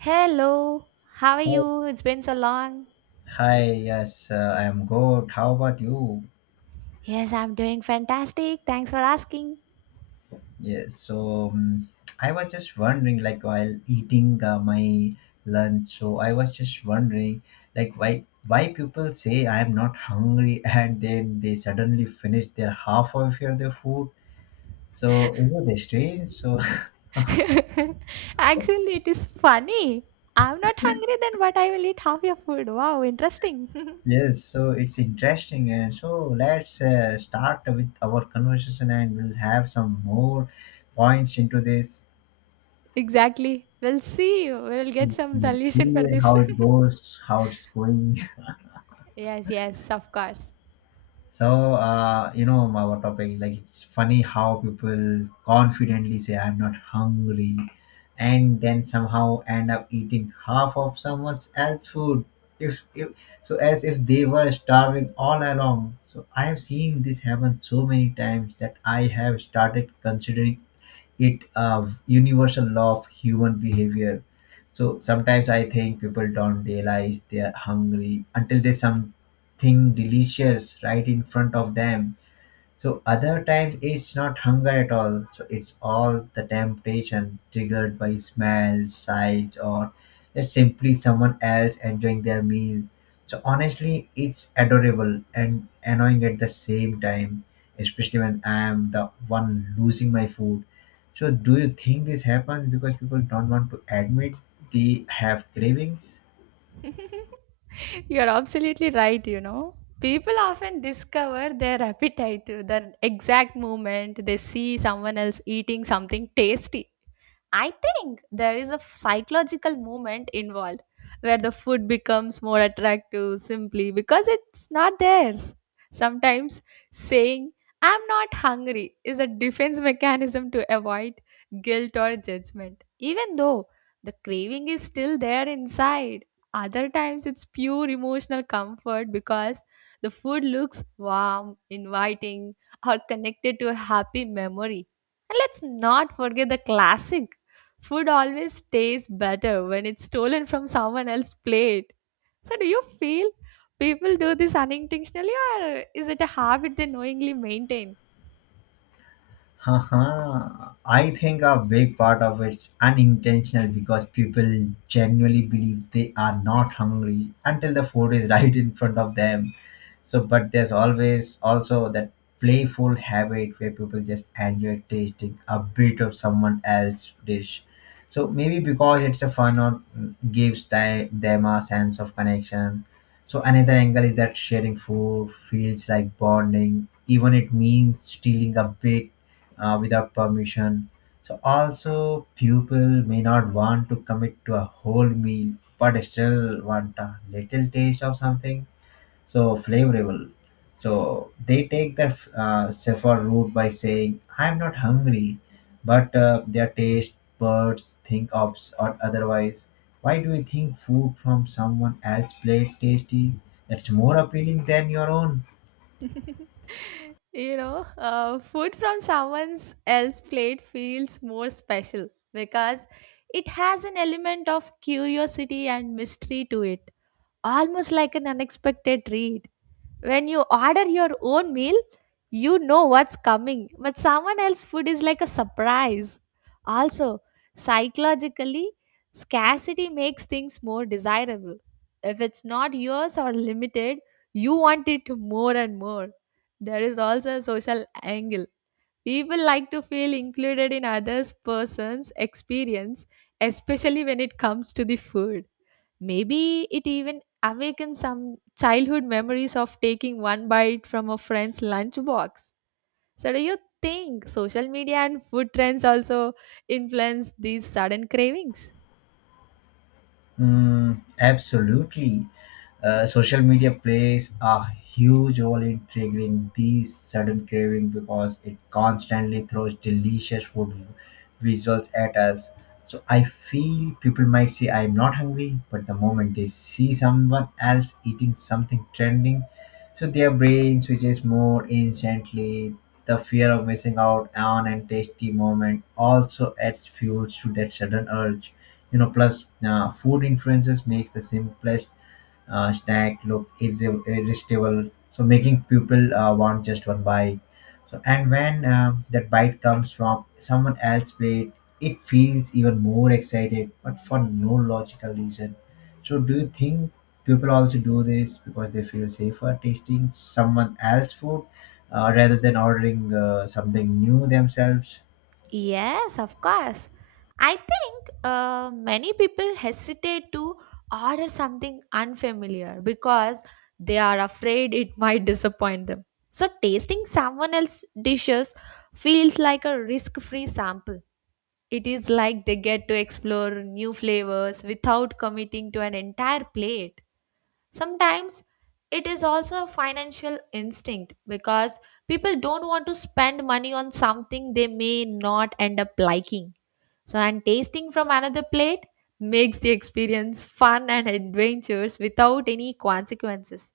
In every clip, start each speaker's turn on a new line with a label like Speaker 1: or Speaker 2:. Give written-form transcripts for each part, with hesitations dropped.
Speaker 1: Hello, how are
Speaker 2: Oh,
Speaker 1: you? It's been so long.
Speaker 2: hi. Yes, I'm good. How about you?
Speaker 1: Yes, I'm doing fantastic. Thanks for asking.
Speaker 2: Yes. So, I was just wondering, like while eating my lunch, so I was just wondering, like why people say I'm not hungry and then they suddenly finish their half of your their food. So is it strange? So
Speaker 1: Actually, it is funny. I'm not hungry, then but I will eat half your food. Wow, interesting.
Speaker 2: yes. So it's interesting, and so let's start with our conversation, and we'll have some more points into this.
Speaker 1: Exactly. We'll see. We'll get some
Speaker 2: We'll
Speaker 1: solution for
Speaker 2: see
Speaker 1: this.
Speaker 2: how it goes, how it's going.
Speaker 1: Yes, yes, of course.
Speaker 2: So, you know, our topic, like, it's funny how people confidently say, I'm not hungry, and then somehow end up eating half of someone else's food. If so, as if they were starving all along. So, I have seen this happen so many times that I have started considering it universal law of human behavior. So sometimes I think people don't realize they are hungry until there's something delicious right in front of them. So other times it's not hunger at all. So it's all the temptation triggered by smell, sights, or just simply someone else enjoying their meal. So honestly, it's adorable and annoying at the same time, especially when I am the one losing my food. So do you think this happens because people don't want to admit they have cravings?
Speaker 1: You're absolutely right, you know. People often discover their appetite, the exact moment they see someone else eating something tasty. I think there is a psychological moment involved where the food becomes more attractive simply because it's not theirs. Sometimes saying, "I'm not hungry," is a defense mechanism to avoid guilt or judgment, even though the craving is still there inside. Other times it's pure emotional comfort because the food looks warm, inviting, or connected to a happy memory. And let's not forget the classic: food always tastes better when it's stolen from someone else's plate. So, do you feel people do this unintentionally, or is it a habit they knowingly maintain?
Speaker 2: Haha. I think a big part of it's unintentional because people genuinely believe they are not hungry until the food is right in front of them. So but there's always also that playful habit where people just enjoy tasting a bit of someone else's dish. So maybe because it's a fun or gives them a sense of connection. So another angle is that sharing food feels like bonding even it means stealing a bit without permission. So also people may not want to commit to a whole meal but still want a little taste of something so flavorable. So they take that saffron route by saying, "I'm not hungry," but their taste buds think of or otherwise. Why do you think food from someone else's plate tasty? That's more appealing than your own.
Speaker 1: Food from someone's else plate feels more special because it has an element of curiosity and mystery to it, almost like an unexpected treat. When you order your own meal, you know what's coming, but someone else's food is like a surprise. Also, psychologically, scarcity makes things more desirable. If it's not yours or limited, you want it more and more. There is also a social angle. People like to feel included in others' person's experience, especially when it comes to the food. Maybe it even awakens some childhood memories of taking one bite from a friend's lunchbox. So, do you think social media and food trends also influence these sudden cravings?
Speaker 2: Mm, absolutely. Social media plays a huge role in triggering these sudden craving because it constantly throws delicious food visuals at us. So I feel people might say I'm not hungry, but the moment they see someone else eating something trending, so their brain switches more instantly. The fear of missing out on and tasty moment also adds fuels to that sudden urge. You know, plus food influences makes the simplest snack look irresistible, so making people want just one bite. So and when that bite comes from someone else's plate, it feels even more excited but for no logical reason. So do you think people also do this because they feel safer tasting someone else's food rather than ordering something new themselves?
Speaker 1: Yes, of course. I think many people hesitate to order something unfamiliar because they are afraid it might disappoint them. So, tasting someone else's dishes feels like a risk free sample. It is like they get to explore new flavors without committing to an entire plate. Sometimes it is also a financial instinct because people don't want to spend money on something they may not end up liking. So, and tasting from another plate makes the experience fun and adventurous without any consequences.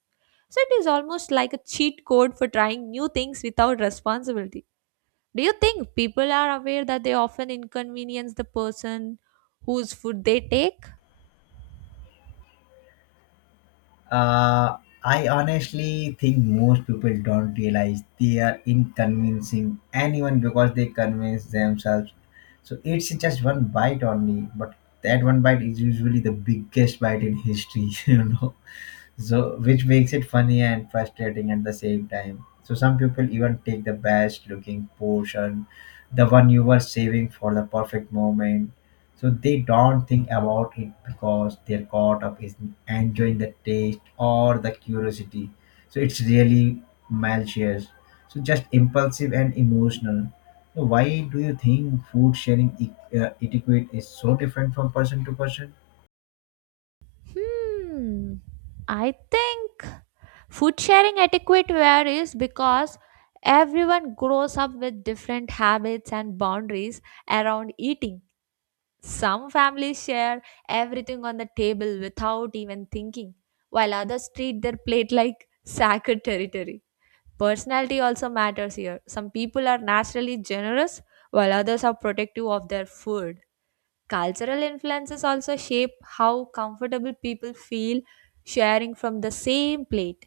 Speaker 1: So, it is almost like a cheat code for trying new things without responsibility. Do you think people are aware that they often inconvenience the person whose food they take?
Speaker 2: Uh, I honestly think most people don't realize they are inconveniencing anyone because they convince themselves. So it's just one bite only, but that one bite is usually the biggest bite in history, you know. So which makes it funny and frustrating at the same time. So some people even take the best looking portion, the one you were saving for the perfect moment. So they don't think about it because they're caught up in enjoying the taste or the curiosity. So it's really malicious, so just impulsive and emotional. So why do you think food sharing etiquette is so different from person to person?
Speaker 1: Hmm. I think food sharing etiquette varies because everyone grows up with different habits and boundaries around eating. Some families share everything on the table without even thinking, while others treat their plate like sacred territory. Personality also matters here. Some people are naturally generous, while others are protective of their food. Cultural influences also shape how comfortable people feel sharing from the same plate.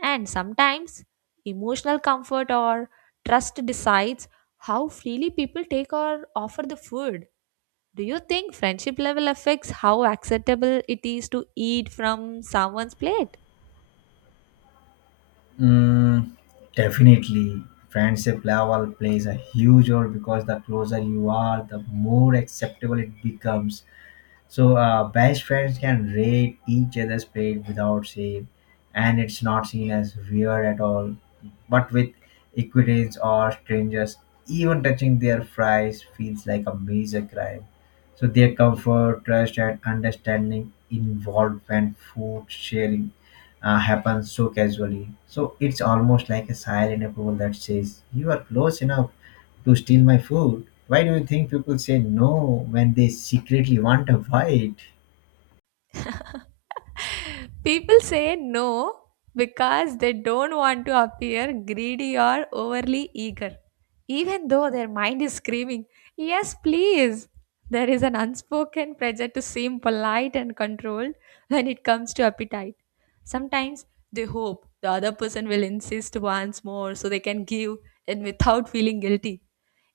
Speaker 1: And sometimes, emotional comfort or trust decides how freely people take or offer the food. Do you think friendship level affects how acceptable it is to eat from someone's plate?
Speaker 2: Mm, definitely. Friendship level plays a huge role because the closer you are, the more acceptable it becomes. So best friends can rate each other's plate without shame, and it's not seen as weird at all. But with equities or strangers, even touching their fries feels like a major crime. So their comfort, trust, and understanding involved when food sharing happens so casually. So it's almost like a silent approval that says you are close enough to steal my food. Why do you think people say no when they secretly want a bite?
Speaker 1: People say no because they don't want to appear greedy or overly eager, even though their mind is screaming, "Yes, please." There is an unspoken pressure to seem polite and controlled when it comes to appetite. Sometimes they hope the other person will insist once more so they can give and without feeling guilty.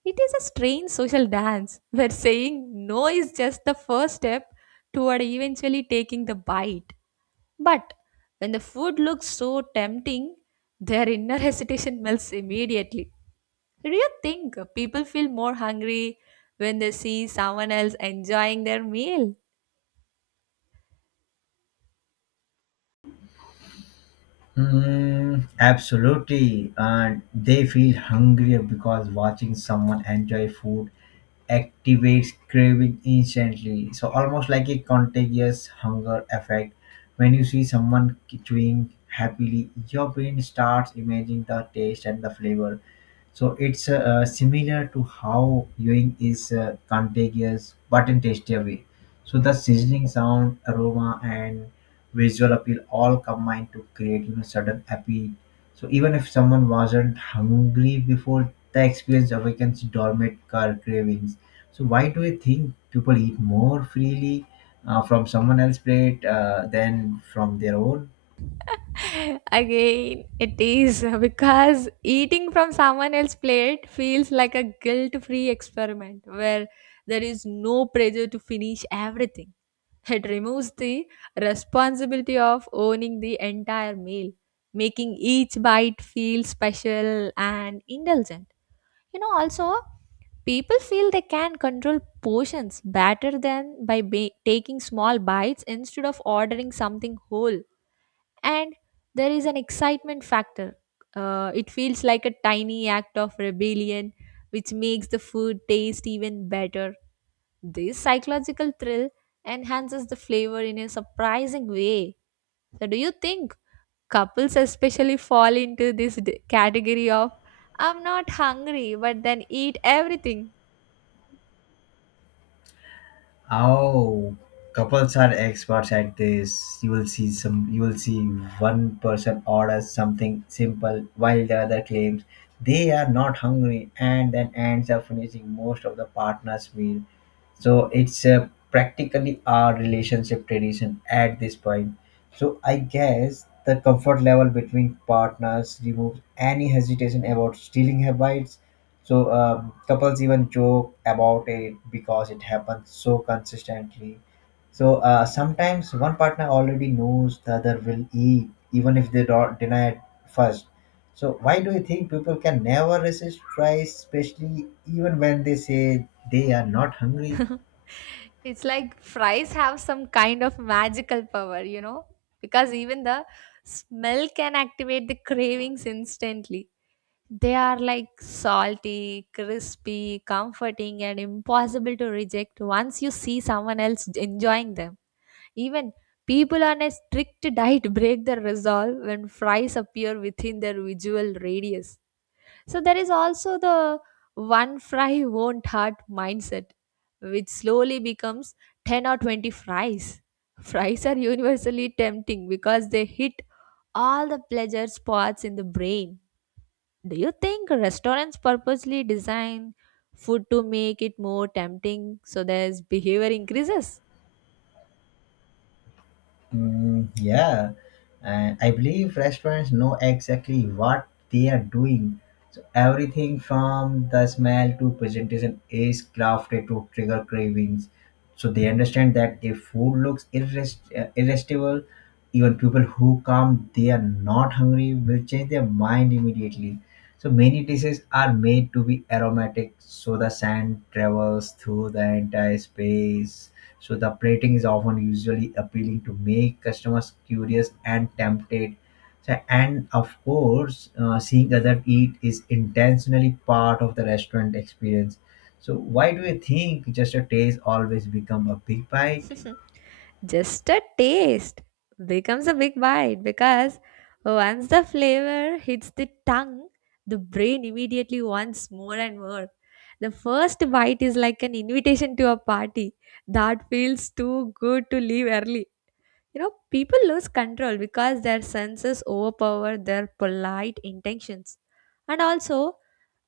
Speaker 1: It is a strange social dance where saying no is just the first step toward eventually taking the bite. But when the food looks so tempting, their inner hesitation melts immediately. Do you think people feel more hungry when they see someone else enjoying their meal?
Speaker 2: Mm, absolutely. And they feel hungrier because watching someone enjoy food activates craving instantly. So, almost like a contagious hunger effect. When you see someone chewing happily, your brain starts imagining the taste and the flavor. So it's similar to how viewing is contagious but in tastier way. So the sizzling sound, aroma, and visual appeal all combine to create you know sudden appeal. So even if someone wasn't hungry before, the experience awakens dormant car cravings. So why do you think people eat more freely from someone else's plate than from their own?
Speaker 1: Again, it is because eating from someone else's plate feels like a guilt free experiment where there is no pressure to finish everything. It removes the responsibility of owning the entire meal, making each bite feel special and indulgent. You know, also, people feel they can control portions better than by taking small bites instead of ordering something whole, and there is an excitement factor. It feels like a tiny act of rebellion, which makes the food taste even better. This psychological thrill enhances the flavor in a surprising way. So, do you think couples especially fall into this category of "I'm not hungry," but then eat everything?
Speaker 2: Oh, couples are experts at this. You will see some. You will see one person orders something simple while the other claims they are not hungry, and then ends up finishing most of the partner's meal. So it's practically our relationship tradition at this point. So I guess the comfort level between partners removes any hesitation about stealing her bites. So couples even joke about it because it happens so consistently. So sometimes one partner already knows the other will eat, even if they don't deny it first. So why do you think people can never resist tries, especially even when they say they are not hungry?
Speaker 1: It's like fries have some kind of magical power, you know, because even the smell can activate the cravings instantly. They are like salty, crispy, comforting, and impossible to reject once you see someone else enjoying them. Even people on a strict diet break their resolve when fries appear within their visual radius. So there is also the one fry won't hurt mindset, which slowly becomes 10 or 20 fries. Fries are universally tempting because they hit all the pleasure spots in the brain. Do you think restaurants purposely design food to make it more tempting so there's behavior increases?
Speaker 2: Mm, yeah, and I believe restaurants know exactly what they are doing. So everything from the smell to presentation is crafted to trigger cravings. So they understand that if food looks irresistible, even people who come they are not hungry will change their mind immediately. So many dishes are made to be aromatic, so the scent travels through the entire space. So the plating is often usually appealing to make customers curious and tempted. So, and of course, seeing others eat is intentionally part of the restaurant experience. So why do you think just a taste always become a big bite?
Speaker 1: Just a taste becomes a big bite because once the flavor hits the tongue, the brain immediately wants more and more. The first bite is like an invitation to a party that feels too good to leave early. You know, people lose control because their senses overpower their polite intentions. And also,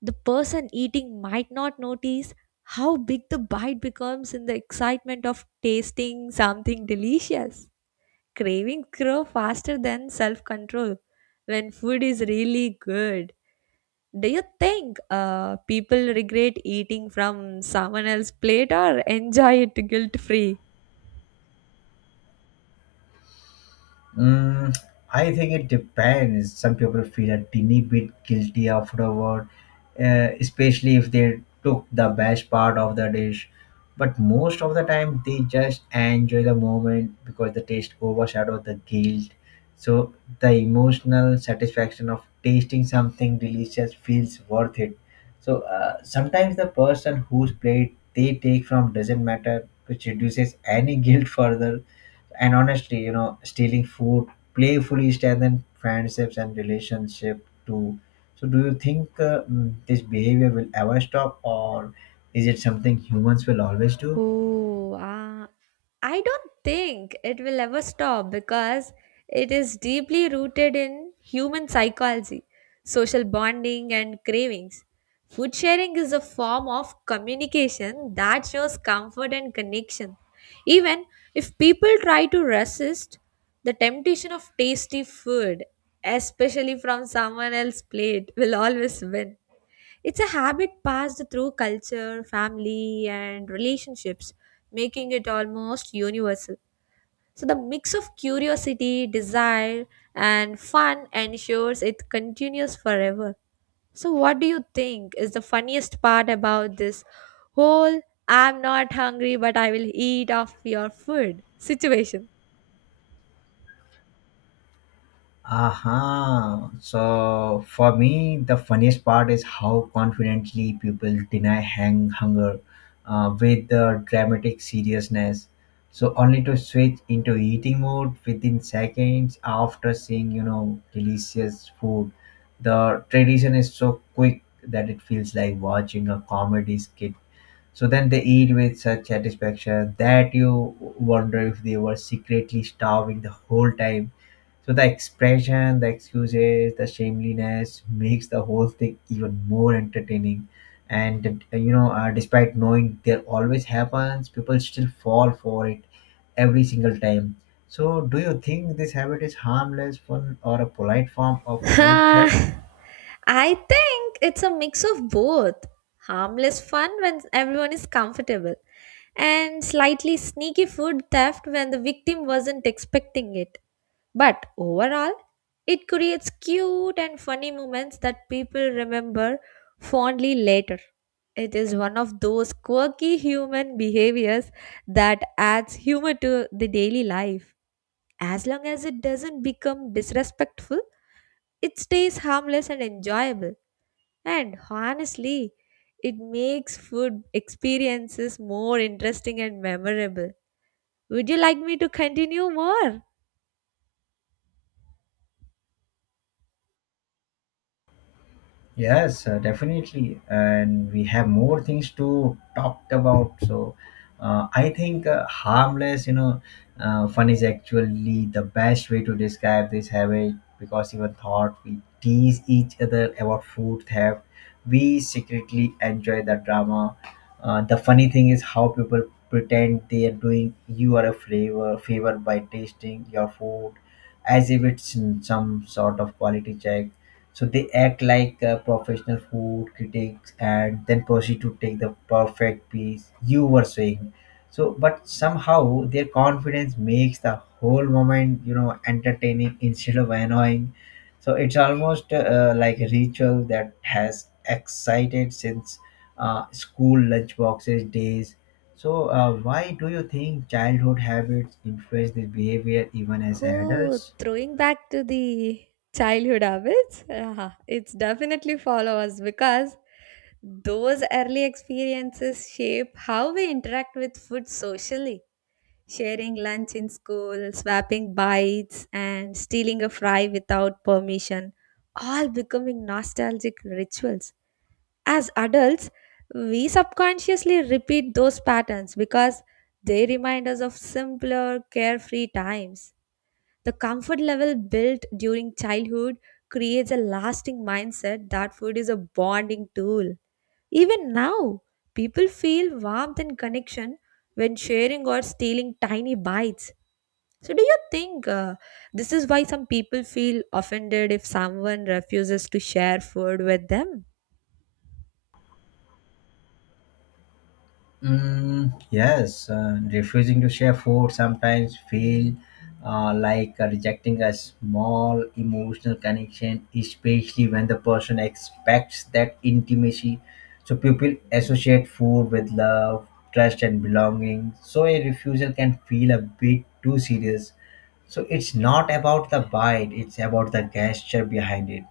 Speaker 1: the person eating might not notice how big the bite becomes in the excitement of tasting something delicious. Cravings grow faster than self control when food is really good. Do you think people regret eating from someone else's plate or enjoy it guilt free?
Speaker 2: Mm, I think it depends. Some people feel a teeny bit guilty afterward, especially if they took the best part of the dish. But most of the time, they just enjoy the moment because the taste overshadows the guilt. So the emotional satisfaction of tasting something delicious feels worth it. So sometimes the person whose plate they take from doesn't matter, which reduces any guilt further. And honestly, you know, stealing food playfully strengthens friendships and relationship too. So do you think this behavior will ever stop, or is it something humans will always do?
Speaker 1: Oh, ah, I don't think it will ever stop because it is deeply rooted in human psychology, social bonding, and cravings. Food sharing is a form of communication that shows comfort and connection. Even if people try to resist the temptation of tasty food, especially from someone else's plate, will always win. It's a habit passed through culture, family, and relationships, making it almost universal. So, the mix of curiosity, desire, and fun ensures it continues forever. So, what do you think is the funniest part about this whole "I'm not hungry but I will eat off your food" situation?
Speaker 2: Aha. So for me, the funniest part is how confidently people deny hang hunger with the dramatic seriousness. So only to switch into eating mode within seconds after seeing, you know, delicious food. The tradition is so quick that it feels like watching a comedy skit. So then they eat with such satisfaction that you wonder if they were secretly starving the whole time. So the expression, the excuses, the shameliness makes the whole thing even more entertaining. And you know, despite knowing there always happens, people still fall for it every single time. So, do you think this habit is harmless fun or a polite form of food theft?
Speaker 1: I think it's a mix of both: harmless fun when everyone is comfortable, and slightly sneaky food theft when the victim wasn't expecting it. But overall, it creates cute and funny moments that people remember fondly later. It is one of those quirky human behaviors that adds humor to the daily life. As long as it doesn't become disrespectful, it stays harmless and enjoyable. And honestly, it makes food experiences more interesting and memorable. Would you like me to continue more?
Speaker 2: Yes, definitely. And we have more things to talk about. So I think harmless, you know, fun is actually the best way to describe this habit because even thought we tease each other about food theft, we secretly enjoy the drama. The funny thing is how people pretend they are doing you are a favor by tasting your food as if it's some sort of quality check. So they act like professional food critics and then proceed to take the perfect piece you were saying. So, but somehow their confidence makes the whole moment, you know, entertaining instead of annoying. So it's almost like a ritual that has excited since school lunchboxes days. So, why do you think childhood habits influence this behavior even as
Speaker 1: Oh,
Speaker 2: adults?
Speaker 1: throwing back to the childhood habits, ah, it's definitely follow us because those early experiences shape how we interact with food socially. Sharing lunch in school, swapping bites, and stealing a fry without permission, all becoming nostalgic rituals. As adults, we subconsciously repeat those patterns because they remind us of simpler, carefree times. The comfort level built during childhood creates a lasting mindset that food is a bonding tool. Even now, people feel warmth and connection when sharing or stealing tiny bites. So, do you think this is why some people feel offended if someone refuses to share food with them?
Speaker 2: Mm, yes, refusing to share food sometimes feel like rejecting a small emotional connection, especially when the person expects that intimacy. So people associate food with love, trust, and belonging. So a refusal can feel a bit too serious. So it's not about the bite; it's about the gesture behind it.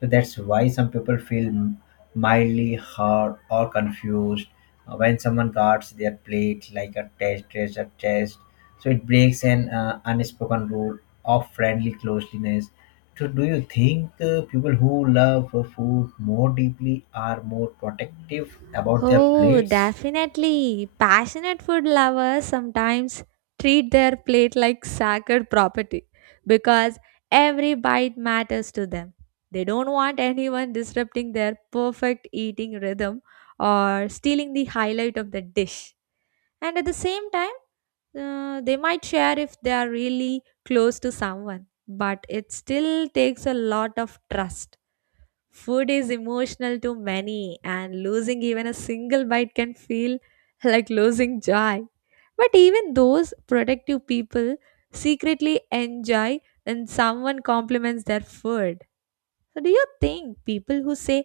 Speaker 2: So that's why some people feel mildly hurt or confused. When someone guards their plate like a test treasure chest, so it breaks an unspoken rule of friendly closeness. So, do you think people who love food more deeply are more protective about their
Speaker 1: Oh,
Speaker 2: plates?
Speaker 1: definitely. Passionate food lovers sometimes treat their plate like sacred property because every bite matters to them. They don't want anyone disrupting their perfect eating rhythm or stealing the highlight of the dish. And at the same time, they might share if they are really close to someone, but it still takes a lot of trust. Food is emotional to many, and losing even a single bite can feel like losing joy. But even those protective people secretly enjoy when someone compliments their food. So, do you think people who say,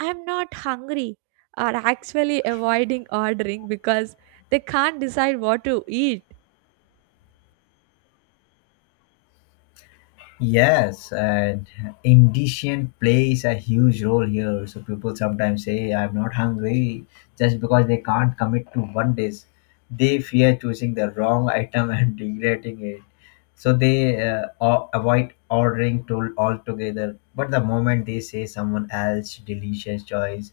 Speaker 1: "I'm not hungry," are actually avoiding ordering because they can't decide what to eat?
Speaker 2: Yes, and indigestion plays a huge role here. So people sometimes say, "I'm not hungry," just because they can't commit to one dish. They fear choosing the wrong item and regretting it, so they avoid ordering tool altogether. But the moment they say someone else delicious choice,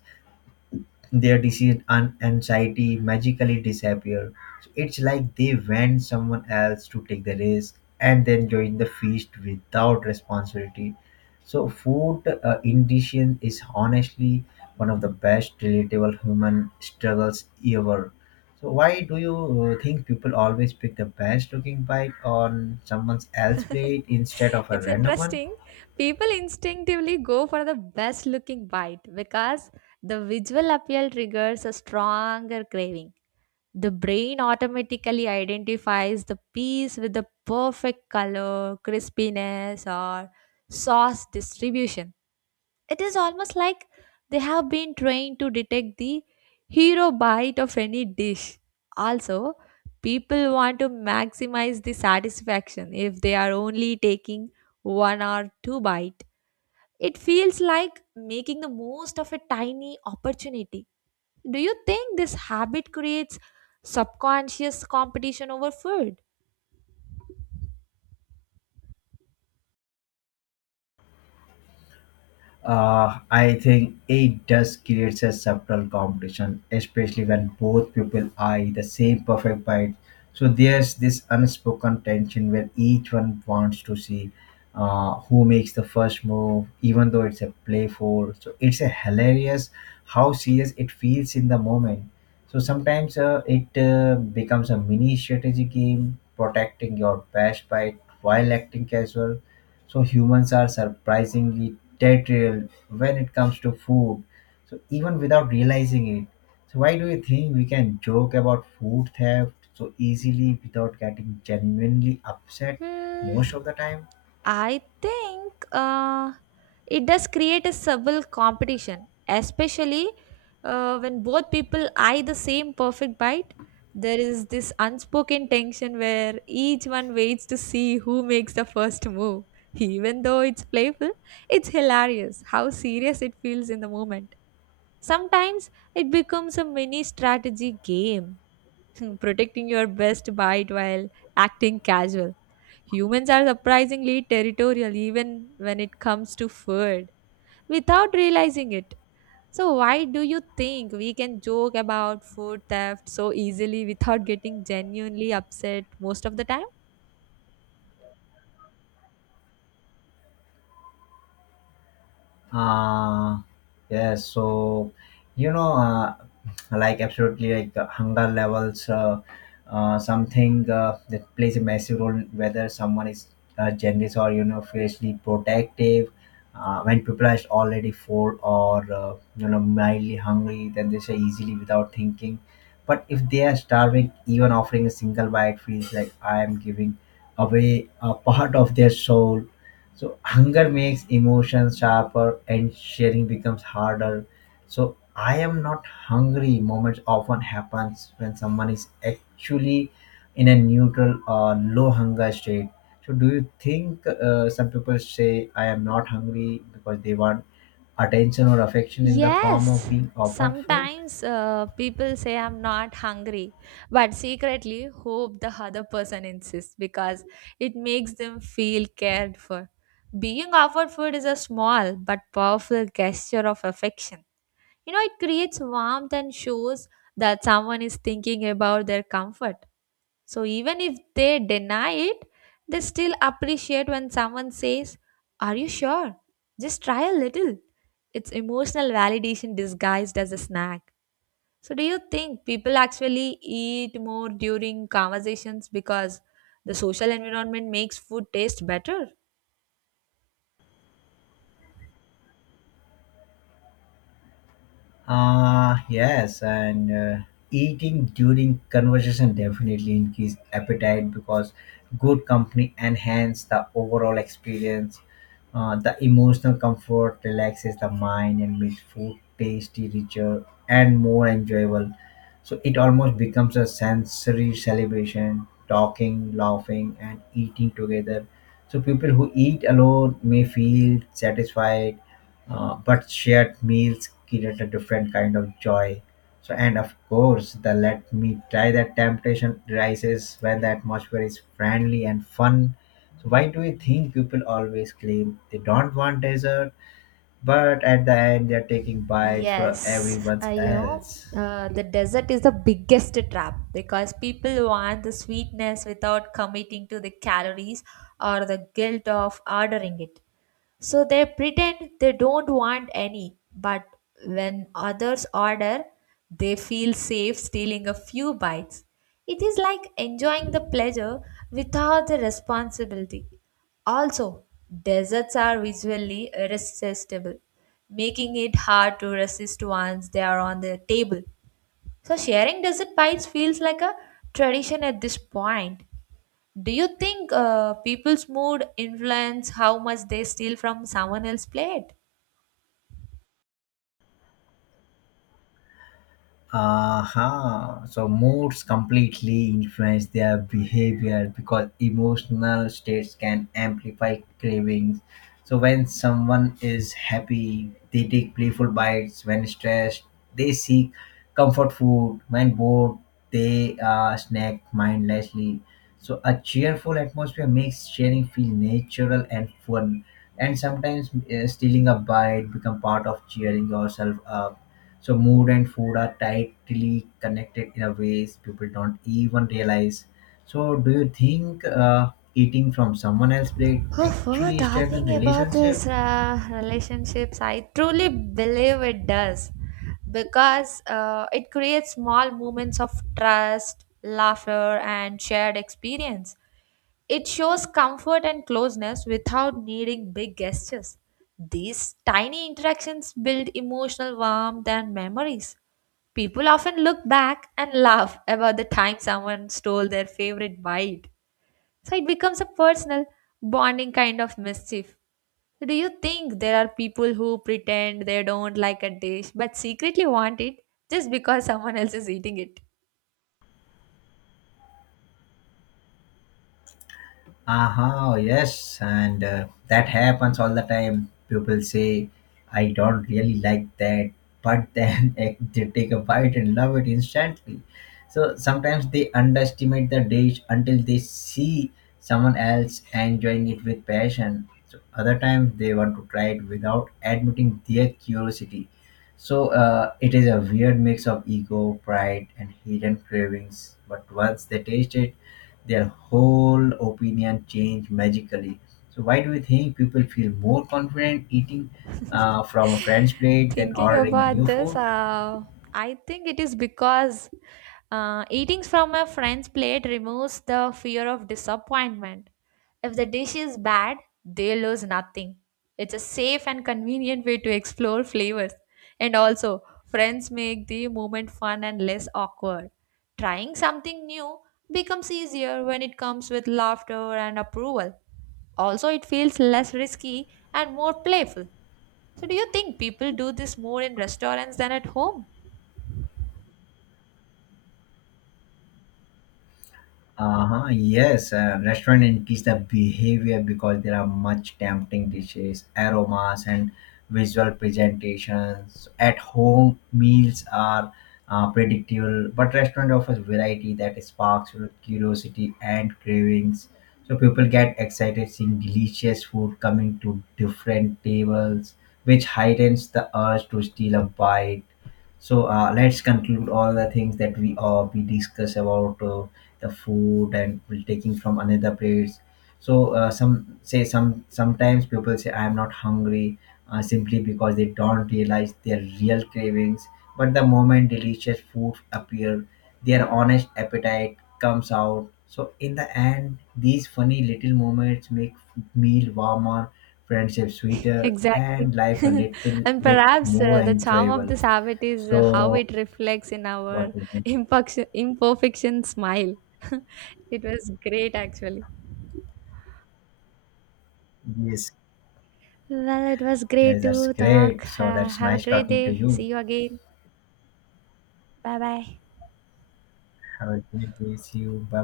Speaker 2: their disease and anxiety magically disappear. So it's like they want someone else to take the risk and then join the feast without responsibility. So food indigestion is honestly one of the best relatable human struggles ever. So why do you think people always pick the best looking bite on someone else's plate instead of a
Speaker 1: It's
Speaker 2: random one?
Speaker 1: interesting. People instinctively go for the best looking bite because the visual appeal triggers a stronger craving. The brain automatically identifies the piece with the perfect color, crispiness, or sauce distribution. It is almost like they have been trained to detect the hero bite of any dish. Also, people want to maximize the satisfaction if they are only taking one or two bite. It feels like making the most of a tiny opportunity. Do you think this habit creates subconscious competition over food?
Speaker 2: I think it does creates a subtle competition, especially when both people eye the same perfect bite. So there's this unspoken tension where each one wants to see who makes the first move, even though it's a playful. So it's a hilarious how serious it feels in the moment. So sometimes it becomes a mini strategy game, protecting your best bite while acting casual. So humans are surprisingly territorial when it comes to food. So even without realizing it. So why do you think we can joke about food theft so easily without getting genuinely upset
Speaker 1: Hmm,
Speaker 2: most of the time?
Speaker 1: I think it does create a subtle competition, especially when both people eye the same perfect bite. There is this unspoken tension where each one waits to see who makes the first move. Even though it's playful, it's hilarious how serious it feels in the moment. Sometimes it becomes a mini strategy game, protecting your best bite while acting casual. Humans are surprisingly territorial even when it comes to food without realizing it. So, why do you think we can joke about food theft so easily without getting genuinely upset most of the time?
Speaker 2: Uh, yes, so you know, uh, like absolutely, like hunger levels, something that plays a massive role in whether someone is generous or fiercely protective. When people are already full or mildly hungry, then they say easily without thinking. But if they are starving, even offering a single bite feels like I am giving away a part of their soul. So hunger makes emotions sharper and sharing becomes harder. So I am not hungry moments often happens when someone is actually in a neutral or low hunger state. So do you think some people say I am not hungry because they want attention or affection in the form of
Speaker 1: Yes,
Speaker 2: being offered food?
Speaker 1: sometimes people say, "I'm not hungry," but secretly hope the other person insists because it makes them feel cared for. Being offered food is a small but powerful gesture of affection. You know, it creates warmth and shows that someone is thinking about their comfort. So even if they deny it, they still appreciate when someone says, "Are you sure? Just try a little." It's emotional validation disguised as a snack. So, do you think people actually eat more during conversations because the social environment makes food taste better?
Speaker 2: Yes, and eating during conversation definitely increase appetite because good company enhance the overall experience. The emotional comfort relaxes the mind and makes food tasty, richer, and more enjoyable. So it almost becomes a sensory celebration, talking, laughing, and eating together. So people who eat alone may feel satisfied, but shared meals create a different kind of joy. So, and of course, the let me try that temptation rises when the atmosphere is friendly and fun. So, why do you think people always claim they don't want dessert, but at the end they're taking bites from
Speaker 1: Yes,
Speaker 2: everyone else?
Speaker 1: the desert is the biggest trap because people want the sweetness without committing to the calories or the guilt of ordering it. So they pretend they don't want any, but when others order, they feel safe stealing a few bites. It is like enjoying the pleasure without the responsibility. Also, desserts are visually irresistible, making it hard to resist once they are on the table. So, sharing dessert bites feels like a tradition at this point. Do you think people's mood influence how much they steal from someone else's plate?
Speaker 2: Aha. So moods completely influence their behavior because emotional states can amplify cravings. So when someone is happy, they take playful bites. When stressed, they seek comfort food. When bored, they snack mindlessly. So a cheerful atmosphere makes sharing feel natural and fun. And sometimes stealing a bite become part of cheering yourself up. So mood and food are tightly connected in a ways people don't even realize. So do you think eating from someone else's plate
Speaker 1: Oh, for
Speaker 2: actually strengthen
Speaker 1: talking about
Speaker 2: relationship?
Speaker 1: this relationships, I truly believe it does because it creates small moments of trust, laughter, and shared experience. It shows comfort and closeness without needing big gestures. These tiny interactions build emotional warmth and memories. People often look back and laugh about the time someone stole their favorite bite. So it becomes a personal, bonding kind of mischief. So, do you think there are people who pretend they don't like a dish but secretly want it just because someone else is eating it?
Speaker 2: Aha, yes, and that happens all the time. People say, I don't really like that, but then they take a bite and love it instantly. So sometimes they underestimate the dish until they see someone else enjoying it with passion. So other times they want to try it without admitting their curiosity. So it is a weird mix of ego, pride, and hidden cravings. But once they taste it, their whole opinion change magically. So why do you think people feel more confident eating from a friend's plate than
Speaker 1: Thinking
Speaker 2: ordering a
Speaker 1: about
Speaker 2: new
Speaker 1: this,
Speaker 2: food?
Speaker 1: I think it is because eating from a friend's plate removes the fear of disappointment. If the dish is bad, they lose nothing. It's a safe and convenient way to explore flavors. And also, friends make the moment fun and less awkward. Trying something new becomes easier when it comes with laughter and approval. Also, it feels less risky and more playful. So, do you think people do this more in restaurants than at home?
Speaker 2: Uh-huh, yes, restaurant increase the behavior because there are much tempting dishes, aromas, and visual presentations. At home, meals are predictable, but restaurant offers variety that sparks your curiosity and cravings. So people get excited seeing delicious food coming to different tables, which heightens the urge to steal a bite. So let's conclude all the things that we discuss about the food and we taking from another place. So sometimes people say I am not hungry simply because they don't realize their real cravings. But the moment delicious food appear, their honest appetite comes out. So in the end, these funny little moments make meal warmer, friendship sweeter,
Speaker 1: Exactly.
Speaker 2: and life a little
Speaker 1: And
Speaker 2: bit
Speaker 1: perhaps
Speaker 2: more
Speaker 1: the charm of
Speaker 2: enjoyable.
Speaker 1: this habit is how
Speaker 2: So
Speaker 1: it reflects in our
Speaker 2: what do you think?
Speaker 1: imperfection smile. It was great, actually.
Speaker 2: Yes,
Speaker 1: Well, it was
Speaker 2: yes,
Speaker 1: great
Speaker 2: that's
Speaker 1: to talk.
Speaker 2: great. So that's
Speaker 1: Have a
Speaker 2: nice
Speaker 1: great
Speaker 2: talking to
Speaker 1: day.
Speaker 2: you.
Speaker 1: See you again. Bye bye.
Speaker 2: Have a great day. See you. Bye